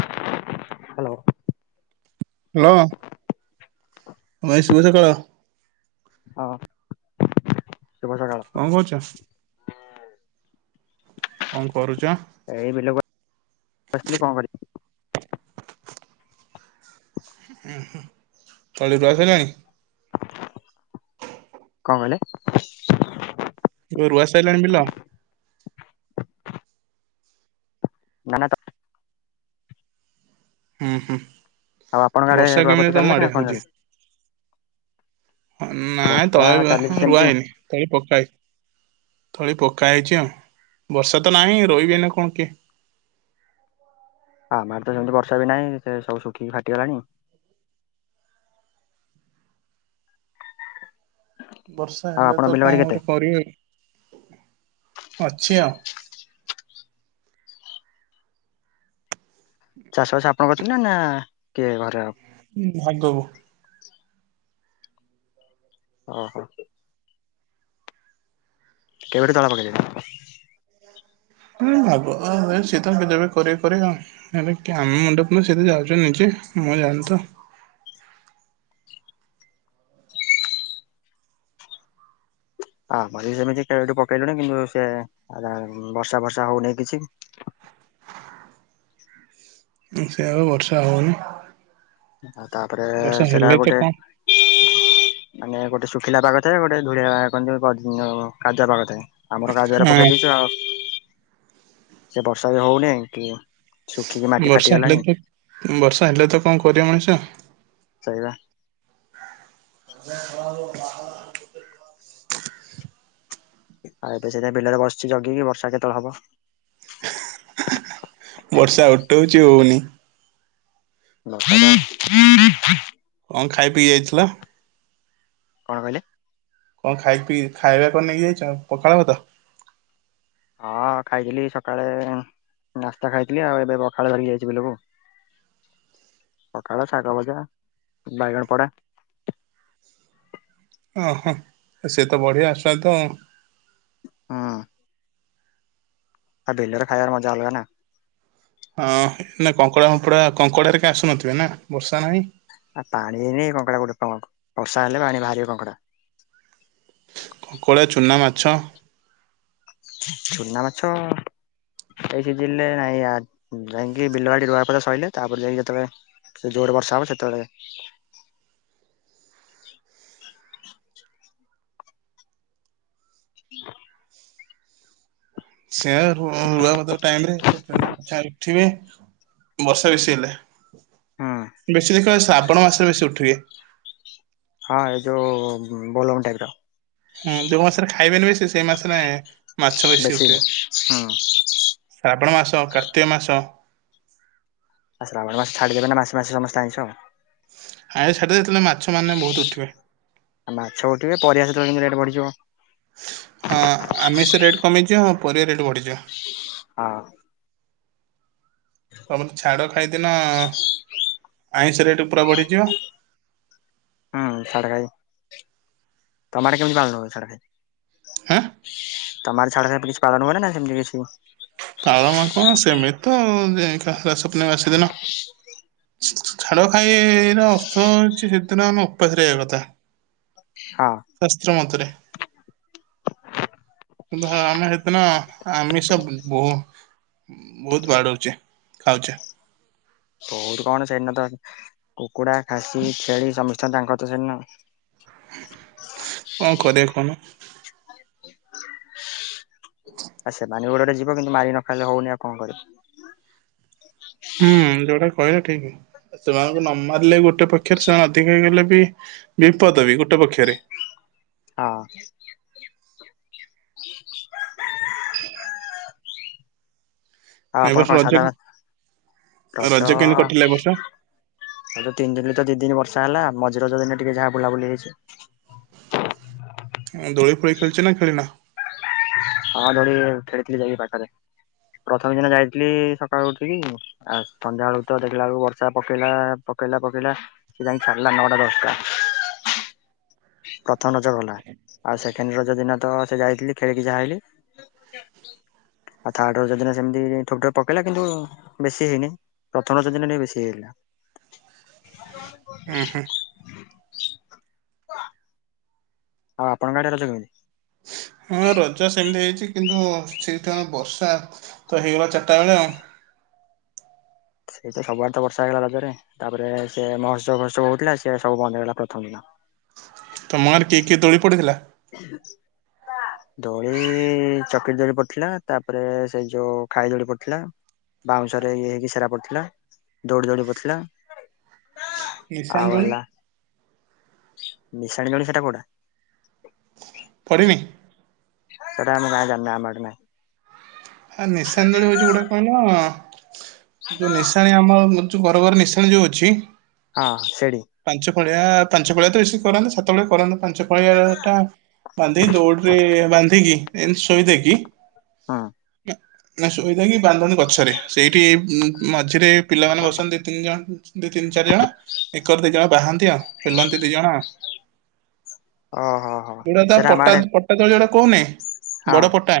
Hello? Hello? ମାଇ ଶୁଭ ସକାଳ। ହଁ ଶୁଭ ସକାଳ। କଣ କରଛ? କଣ କରୁଛ? ଏଇ ବିଲକୁ ଆସିଥିଲି କଣ କରି ଓହୋ ତଳି ରୁଆ ସହିଲାଣୀ? କଣ କହିଲେ? ରୁ ରୁଆ ସଇିଲାଣି ବିଲ? ନା ତ। ହୁଁ ହୁଁ, ଆଉ ଆପଣଙ୍କ ଆଡେ ବର୍ଷା କେମିତି ରୁଆପୋତା ତମ ଚାଲିଲା କି ଆଡେ ନା କଣ ହଉଛି? ଚାଲିଛି ନାଇଁ ବର୍ଷା ତଳେ ରୁଆ ଚାଲିଛି ରୁଆ ସେମିତି ହେଇନି। ତଳି ପକା ହେଇଛି ତଳି ପକା ହେଇଛି ଆଉ, ବର୍ଷା ତ ନାହିଁ ରହିବେ ନା କଣ କିଏ? ହଁ ଆମର ତ ସେମିତି ବର୍ଷା ବି ନାହିଁ ସେ ସବୁ ଶୁଖିକି ଫାଟିଗଲାଣି। ବର୍ଷା ଆଉ ହେଲେ ଆପଣଙ୍କ ତ ବିଲ ବାଡି କଣ କେତେ ଗୋଟେ କରିବେ ଅଛି ଆଉ। ଚାଷବାସ ଆପଣଙ୍କ କରଛନ୍ତି ନା ନା କିଏ ଘରେ ହୁଁ ଭଲଦବୁ। ଓ ହୋ। କେବେଠି ତଳ ପାକିଲ [unintelligible] ହୁଁ ଭାବ ସିଏ ତ କେତେବେଳେ କରିବେ କରିବ ଆଉ [inaudible] ହେ ଆମେ ମଣ୍ଡପ ସେତ ଯାଉଛୁ ନିଜେ ମୁଁ ଯାଉନି ତ [unintelligible] ଆମର ବି ସେମିତି କେବେଠୁ ପକେଇଲୁଣି କିନ୍ତୁ ସେ ବର୍ଷା ବର୍ଷା ହଉନେଇ କିଛି। ସେଇଆପା ବର୍ଷା ହଉନି। ତାପରେ ସେଟା ଗୋଟେ ହଁ। ମାନେ ଗୋଟେ ଶୁଖିଲା ପାଗ ଥାଏ ଗୋଟେ ଧୂଳିଆ କଣ ତ କାଦୁଆ ପାଗ ଥାଏ। ଆମର କାଦୁଅରେ ହଁ ପକେଇ ଦେଇଛୁ ଆଉ ସେ ବର୍ଷା ବି ହଉନି କି ଶୁଖିକି ମାଟି ବର୍ଷା ହେଲେ ଫାଟିଗଲାଣି ତ ବର୍ଷା ହେଲେ ତ କଣ କରିବା ମଣିଷ? ସେଇପା। [inaudible] ଆଉ ଏବେ ସେଥିପାଇଁ ବିଲରେ ବସିଛି ଜଗିକି ବର୍ଷା କେତବେଳେ ହବ। ବର୍ଷା ଉଟଉଛି ହଉନି। [inaudible] କଣ ଖାଇ ପିଇକି ଯାଇଥିଲା? କଣ କହିଲେ? କଣ ଖାଇି ପିଇ ଖାଇବା କଣ ନେଇକି ଯାଇଛ ପଖାଳ ଭାତ? ହଁ ଖାଇଥିଲି ସକାଳେ ନାସ୍ତା ଖାଇଥିଲି ଆଉ ଏବେ ପଖାଳ ଧରିକି ଯାଇଛି ବିଲକୁ। ପଖାଳ, ଶାଗ ଭଜା, ବାଇଗଣ ପୋଡ଼ା। ଓହୋ ସିଏତ ବଢ଼ିଆ ସ୍ୱାଦ। ହୁଁ। ଆଉ ବିଲରେ ଖାଇବାର ମଜା ଅଲଗା ନା। ହଁ ଏଇନା କଙ୍କଡ଼ା ଫଙ୍କଡା କଙ୍କଡ଼ାରେ କାଇଁ ଆସୁନଥିବେ ନା ବର୍ଷା ନାହିଁ? ଆ ପାଣି ହେଇନି କଙ୍କଡା କଉଠୁ ଦେବ ବର୍ଷା ହେଲେ ପାଣି ବାହାରିବ କଙ୍କଡା। କଙ୍କଡ଼ା, ଚୁନା ମାଛ। ଚୁନା ମାଛ ଏଇ ସିଜିନ୍ ନରେ ନାଇଁ ଯାଇକି ବିଲବାଡି ରୁଆ ପଦା ସଇଲେ ତାପରେ ଯାଇକି ଯେତେବେଳେ ସେ ଜୋରେ ବର୍ଷା ହବ ସେତବେଳେ [inaudible] ସେୟା ରୁ ରୁଆ ପୋତା ଟାଇମ୍ ରେ ସେ ଚୁନା ମାଛ ଆ [unintelligible] ଉଠିବେ ବର୍ଷା ବେଶି ହେଲେ। ହୁଁ ବେଶୀ ଦେଖିବ ଏଇ ଶ୍ରାବଣ ମାସରେ ବେଶୀ ଉଠିବେ ହଁ ଏଇ ଯୋଉ ବୋଲବମ୍ ଟାଇମ୍ ର। ହୁଁ ଯୋଉ ମାସରେ ଖାଇବେନି ବେଶୀ ସେଇ ମାସରେ ମାଛ ବେଶୀ ଉଠିବେ। ଶ୍ରାବଣ ମାସ, କାର୍ତ୍ତିକ ମାସ ଆ ଶ୍ରାବଣ ମାସ ଛଡ଼ିବେନା ମାସେ ମାସେ ସମସ୍ତେ ଆଇଁଷ ଆଇଁସ ଛାଡ଼ିବେ ଯେତେବେଳେ ମାଛ ମାନେ ବହୁତ ଉଠିବେ। ଆଉ ମାଛ ଉଠିବେ ପରିବା ସେତେବେଳେ କିନ୍ତୁ ରେଟ୍ ବଢିଯିବ। ହଁ ଆମିଷ ରେଟ୍ କମିଯିବ ହଁ ପରିବା ରେଟ୍ ବଢ଼ିଯିବ। ହଁ। ତମେ ତ ଝାଡ଼ ଖାଇଦିନ ଆଇଁଷ ରେଟ୍ ପୁରା ବଢ଼ିଯିବ। ହୁଁ ଛାଡଖାଇ ତମ ହାଡ଼େ କେମିତି ପାଳନ ହୁଏ ଛାଡ ହାଁ। ତମ ହଡ଼େ ଛାଡଖାଇ କିଛି ପାଳନ ହୁଏନା ସେମତି କିଛି? ପାଳନ କଣ ସେମିତି ତ ଆଉ ସ୍ୱପ୍ନ ମାସ ଦିନ। ଝାଡ ଖାଇର ଅର୍ଥ ହଉଛି ସେଦିନ ଆମେ ଓପାସ୍ ରହିବା କଥା। ହଁ। ଶାସ୍ତ୍ର ମତରେ। କିନ୍ତୁ ଆମେ ହେଦିନ ଆମିସ ବ ବହୁ ବହୁତ୍ ବାଡଉଛେ ଖାଉଛେ। ବହୁତ କଣ ସେଦିନ ତ କୁକୁଡା, ଖାସି, ଛେଳି ସମସ୍ତେ ତାଙ୍କର ତ ସେଦିନ କଣ କରିବା କହୁନ? ଆ ସେମାନେ ବି ଗୋଟେ ଗୋଟେ ଯିବ କିନ୍ତୁ ମାରିକି ନ ଖାଇଲେ ହଉନି ଆଉ କଣ କରିବ। ହୁଁ ଯୋଉଟା କହିଲ ଠିକ୍। ସେମାନଙ୍କୁ ନ ମାରିଲେ ବି ଗୋଟେ ପକ୍ଷରେ ସେମାନେ ଅଧିକା ହେଇଗଲେ ବି ବିପଦ ବି ଗୋଟେ ପକ୍ଷରେ। ହଁ। ଆଉ ଏ ଆପଣ ବର୍ଷ କଣ ରଜ ସାଧା ରଜ କେମିତି କଟିଲା ଏ ବର୍ଷ? ରଜ ତିନି ଦିନରେ ତ ଦି ଦିନି ବର୍ଷା ହେଲା ମଝି ରଜ ଦିନ ଟିକେ ଯାହା ବୁଲାବୁଲି ହେଇଛି। ଦୋଳି ଫୋଳି ଖେଳଛି ନା ଖେଳି ନ? ହଁ ଦୋଳି ଖେଳିଥିଲି ଯାଇକି ପାଖରେ, ପ୍ରଥମେ ଦିନ ଯାଇଥିଲି ସକାଳୁ ଉଠିକି। ଆଉ ସନ୍ଧ୍ୟାବେଳ ତ ଦେଖିଲା ବେଳକୁ ବର୍ଷା ପକେଇଲା ପକେଇଲା ପକେଇଲା। ଯାଇକୀ ଛାଡ଼ିଲା ନଅ ଟା ଦଶ ଟା ପ୍ରଥମ ରଜ ଗଲା ଆଉ ସେକେଣ୍ଡ ରଜ ଦିନ ତ ସେ ଯାଇଥିଲି ଖେଳିକି ଯାହା ହେ [inaudible] ଆଉ ଥାର୍ଡରଜ ଦିନ ସେମିତି ଠୋର ଠ ପକେଇଲା କିନ୍ତୁ ବେଶୀ ହେଇନି। ପ୍ରଥମ ରାଜ ଦିନ ଟିକେ ବେଶୀ ହେଇଗଲା। ହୁଁ ହୁଁ ଆଉ ଆପଣ ଗାଁରେ ରଜ କେମିତି? ହଁ ରଜ ସେମିତି ହେଇଛି, କିନ୍ତୁ ସେଇତ ବର୍ଷା ତ ହେଇଗଲା ଚାରିଟା ବେଳେ ଆଉ। ସେଇଟା ସବୁଆଡେ ତ ବର୍ଷା ହେଇଗଲା ରଜରେ ତାପରେ ସେ ମହୋତ୍ସବ ବହତ୍ସବ ହଉଥିଲା, ସେ ସବୁ ବନ୍ଦ ହେଇଗଲା ପ୍ରଥମ ଦିନ। ତମ ଗାଁ ରେ କିଏ କିଏ ଦୋଳି ପଡ଼ି [inaudible] [inaudible] ଦୋଳି ଚକିରି ଦୋଳି ପଡିଥିଲା ତାପରେ ସେ ଯୋଉ ଖାଇ ଦୋଳି ପଡିଥିଲା। ବାଉଁଶରେ ଇଏ ହେଇକି ସେଟା ପଡିଥିଲା, ଦଉରି ଦୌଡି ପଡିଥିଲା। ନିଶାଣି ଆଉ ଦୋଳି ହେଲା ମିଶାଣି ଦୋଳି ସେଟା କୋଉ ଫରିବି ସେଟା ଆମ ଗାଁ ଜାଣିନି ଆମ ଆଡେ ହ ନିଶାଣି ଦଳି ହଉଛି ଗୋଟେ କଣ, ଯୋଉ ନିଶାଣି ଆମର ହଁ ମୋର ଯୋଉ ଘର ଘର ନିଶାଣି ଯୋଉ ଅଛି। ହଁ ସେଠ ପାଞ୍ଚ ପାଳିଆ ପାଞ୍ଚ ପଳିଆ ତ ବେଶି କରନ୍ତୁ, ସାତବେଳେ କରନ୍ତୁ ପାଞ୍ଚ ପାଳିଆ ଟା ବାନ୍ଧି ଦୌଡରେ ବାନ୍ଧିକି ଏମତି ଶୋଇଦକି ହଁ ଇ ନସୁ କହିଲା କି ବାନ୍ଦଣୀ ଗଛରେ ସେଇଠି ମଝିରେ ପିଲାମାନେ ବସନ୍ତି ଦି ତିନି ଜଣ ଦି ତିନି ଚାରି ଜଣ ଏକର ଦି ଜଣ ବାହାନ୍ତି, ଆଉ ପେଲନ୍ତି ଦି ଜଣ। ଓହୋ ହୋ ଯୋଉଟା ତା ସେଟା ଆମ ଆଡେ ପଟାତ୍ ପଟା ତଳେ ଯୋଉଟା କହୁନେଇ ହଁ ବଡ ପଟା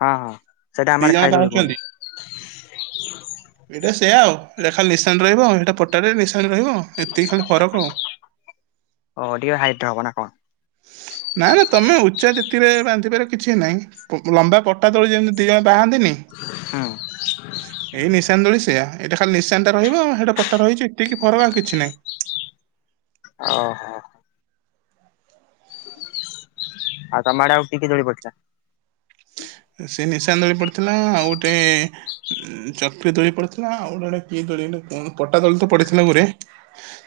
ହଁ ହଁ। ସେଇଟା ଆମ ଆଡେ ଖାଇ ଜଣ ଦୋଳି କୁହନ୍ତି ପାହୁଚନ୍ତି ଏଇଟା ସେୟା ଆଉ ଲେଖା ନିଶାଣ ରହିବ ସେଇଟା ପଟାରେ ନିଶାଣ ରହିବ। ଏତିକି ଖାଲି ଫରକ ଆଉ ଓ ଟିକେ ହାଇଟ୍ ହବ ନା କଣ? ନା ନା ତମେ ଉଚ୍ଚା ତିତିରେ ବାନ୍ଧିବାରେ କିଛି ନାହିଁ ବ ଲମ୍ବା ପଟା ତଳେ ଯେମିତି ଦିଅଁ ବାହାନ୍ତିନି ହଁ। ଏଇ ନିଶାନ୍ ଦୋଳି ସେୟା ଏଇଟା ଖାଲି ନିଶାନ୍ ଟା ରହିବ ସେଟା ପଟା ରହିଛି ଏତିକି ଫରକ୍ ଆଉ କିଛି ନାହିଁ। ଓହୋ। ଆଉ ତମ ଆଡେ କି କି ଦୋଳି ପଡ଼ିଥିଲା? ସେ ନିଶାନ୍ ଦୋଳି ପଡିଥିଲା ଆଉ ଗୋଟେ ଉ ଚକ୍ରି ଦୋଳି ପଡିଥିଲା ଆଉ ଗୋଟେ ଗୋଟେ କିଏ ଦୋଳି କଣ ପଟା ଦୋଳି ତ ପଡିଥିଲା ଗୋରେ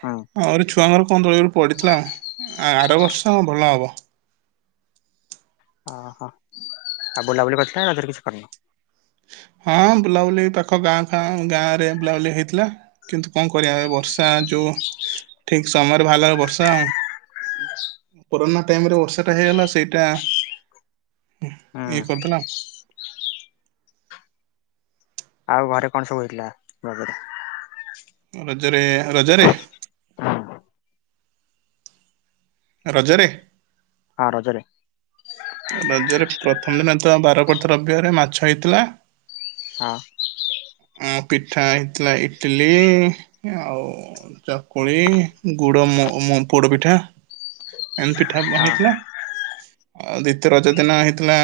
ହୁଁ ଆଉରି ଛୁଆଙ୍କର କଣ ଦୋଳି ପଡିଥିଲା ଆ ଆର ବର୍ଷ ଭଲ ହବ। ଅ ହ। ଆଉ ବୁଲାବୁଲି କରିଥିଲ ନା [inaudible] ରେ କିଛି କରିନ। ହଁ ବୁଲାବୁଲି ଏଇ ପାଖ ଗାଁ ଫାଁ ଗାଁ ରେ ବୁଲାବୁଲି ହେଇଥିଲା। କିନ୍ତୁ କଣ କରିବା ଏ ବର୍ଷା ଯୋଉ ଠିକ୍ ସମୟରେ ବାହାରିଲା ବେଳକୁ ବର୍ଷା କୋରୋନା ଟାଇମ୍ ରେ ବର୍ଷା ଟା ହେଇଗଲା ସେଇଟା ହୁଁ। ଇଏ କରିଦେଲା। ଆଉ ଘରେ କଣ ସବୁ ହେଇଥିଲା ରଜରେ? ରଜରେ ହ ରଜରେ ରଜରେ। ହଁ ରଜରେ। ରଜରେ ପ୍ରଥମ ଦିନ ତ ବାର ପଡିଥି ରବିବାରେ ମାଛ ହେଇଥିଲା ହଁ। ହୁଁ ପିଠା ହେଇଥିଲା ଇଟିଲି ଆଉ ଚକୁଳି ଗୁଡ ମ ମ ପୋଡ ପିଠା ଏମିତି ପିଠା ହଁ ହେଇଥିଲା ଆଉ ଦ୍ୱିତୀୟ ରଜ ଦିନ ହେଇଥିଲା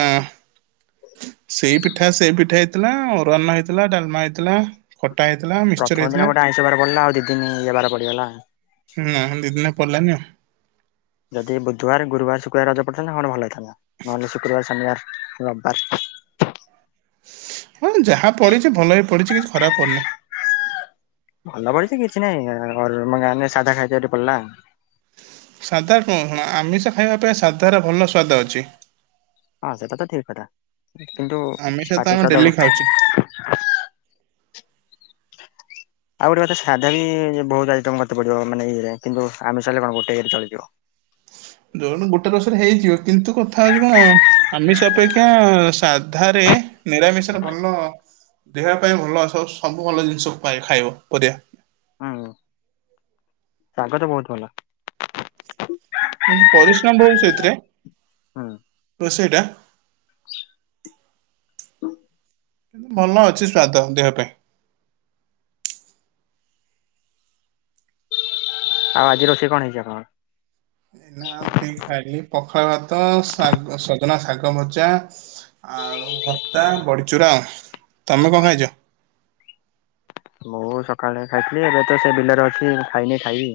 ସେଇ ପିଠା ସେଇ ପିଠା ହେଇଥିଲା ଅରୁଆନ୍ ହେଇଥିଲା ଡାଲ୍ମା ହେଇଥିଲା ଖଟା ହେଇଥିଲା। ମିକ୍ସଚର ପ୍ରଥମ ଦିନ ହେଇଥିଲା। ଗୋଟେ ଆଇଁଷ ବାର ପଡ଼ିଲା ଆଉ ଦି ଦିନ ଇଏବାର ପଡିଗଲା। ହୁଁ [inaudible] ଦି ଦିନ ପଡିଲାନି ଆଉ। ଯଦି ବୁଧବାର ଗୁରୁବାର ଶୁକ୍ରବାର ରଜ ପଡ଼ିଥାନ୍ତ କଣ ଭଲ ହେଇଥାନ୍ତା ନହେଲେ ଶୁକ୍ରବାର ଶନିବାର ରବିବାର। ହଁ ଯାହା ପଡ଼ିଚି ଭଲ ରେ ପଡ଼ିଚି କିଛି ଖରାପ ପଡିନି। ଭଲ ପଡିଛି କିଛି ନାଇଁ [inaudible] ସାଧା ଖାଇତେ ଗୋଟେ ପଡିଲା। ସାଧା କଣ ଆମିଷ ଖାଇବା ଅପେକ୍ଷା ସାଧାର ଭଲ ସ୍ୱାଦ ଅଛି। ହଁ ସେଟା ତ ଠିକ୍ କଥା କିନ୍ତୁ ଆମିଷ ତ ପାଟି ଆମେ ସ୍ଵାଦ ଡେଲି ଖାଉଛେ [unintelligible] ଆଉ ଗୋଟେ କଥା ସାଧା ବି ବହୁତ ଆଇଟମ୍ କରତେ ପଡିବ ମାନେ କିନ୍ତୁ ଆମିଷ ହେଲେ କଣ ଗୋଟେ ଇଏରେ ଚଳିଯିବ। ଯୋଉନ ଗୋଟେ ରସରେ ହେଇଯିବ କିନ୍ତୁ କଥା ହଉଛି କଣ ଆମିଷ ଅପେକ୍ଷା ସାଧାରେ ନିରାମିଷ ରେ ଭଲ ଦେହ ପାଇଁ ଭଲ ଆସ ସବୁ ଭଲ ଜିନିଷକୁ ପାଇ ଖାଇବ ପରିଆ ହଁ ପାଗ ତ ବହୁତ ଭଲ। କିନ୍ତୁ ପରିଶ୍ରମ ବହୁତ ସେଇଥିରେ। ହଁ। ର [inaudible] ସେଇଟା [unintelligible] ଭଲ ଅଛି ସ୍ଵାଦ ଦେହ ପାଇଁ। ଆଉ ଆଜି ରୋଷେଇ କଣ ହେଇଛି ଆପଣଙ୍କ? ନାଉ ଠିକ ଖାଇଲି ପଖାଳ ଭାତ ଶାଗ ସଜନା ଶାଗ ଭଜା ଆଉ ଭର୍ତ୍ତା ବଡିଚୁରା ଆଉ ତମେ କଣ ଖାଇଛ? ମୁଁ ସକାଳେ ଖାଇଥିଲି ଏବେ ତ ସେ ବିଲରେ ଅଛି ଖାଇନି ଖାଇବି।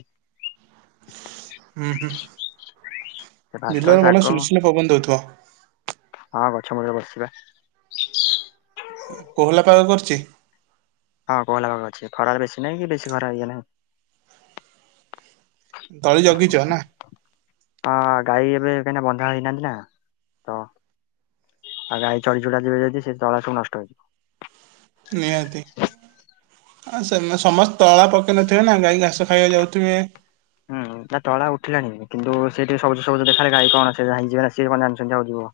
ହୁଁ ହୁଁ ସେ ଭାତ ବିଲରେ ଶାଗ ଭଲ ସୁଲଶୁଲିଆ ପବନ ଦଉଥିବ। ହଁ ଗଛ ମୂଳରେ ବସିବେ। କୋହଲା ପାଗ କରିଛି। ହଁ କହିଲଲା ପାଖ ଅଛି ଖରାାରେ ବେଶୀ ନାହିଁ କି ବେଶୀ ଖରା ଇଏ ନାହିଁ ତଳି ଜଗିଛ ନା। ହଁ ଗାଈ ଏବେ କାହିଁକିନା ବନ୍ଧା ହେଇନାହାନ୍ତି ନା ତ ଆଉ ଗାଈ ଚଢି ଚଡା ଯିବ ଯଦି ସେ ତଳା ସବୁ ନଷ୍ଟ ହେଇଯିବ। ନିହାତି ହଁ ସେ ସମସ୍ତେ ତଳା ପକେଇ ନଥିବେ ନା ଗାଈ ଘାସ ଖାଇବାକୁ ଯାଉଥିବେ। ହୁଁ ତା ତଳା ଉଠିଲାଣି କିନ୍ତୁ ସେ ଟିକେ ସବୁଜ ସବୁ ଦେଖାେ ଗାଈ କଣ ସେ ଯାଇଇଯିବ ନା ସେଏ କଣ ଜ ହଉଯିବ।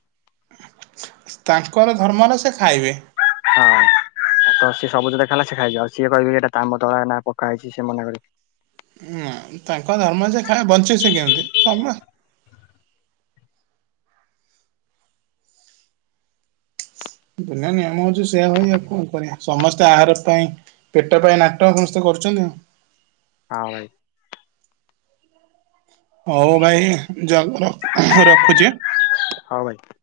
ତାଙ୍କର ଧର୍ମ ହେଲା ସେ ଖାଇବେ। ହଁ ତ ସିଏ ସବୁ ଜୋତେ ଖେଲା ସେ ଖାଇଛିିବ ଆଉ ସିଏ କହିବେ ଏଟା ତାମ୍ାମ ତଳା ନା ପକା ହେଇଛିିଏ ମନେ କରିବ। ହୁଁ ତାଙ୍କ ଧର୍ମ ଯେ ଖା ବଞ୍ଚିଛି କିନ୍ତୁ ସବ ଦୁନ ନି ଆମ ହଉଛି ସେୟା ହ ଆଉ କଣ କରିବା ସମସ୍ତେ ଆହାର ପାଇଁ ପେଟ ପାଇଁ ନାଟକ ସମସ୍ତେ କରୁଛନ୍ତି। ହଁ ଭାଇ ହଉ ଭାଇ ରଖୁଛି। ହଁ ଭାଇ।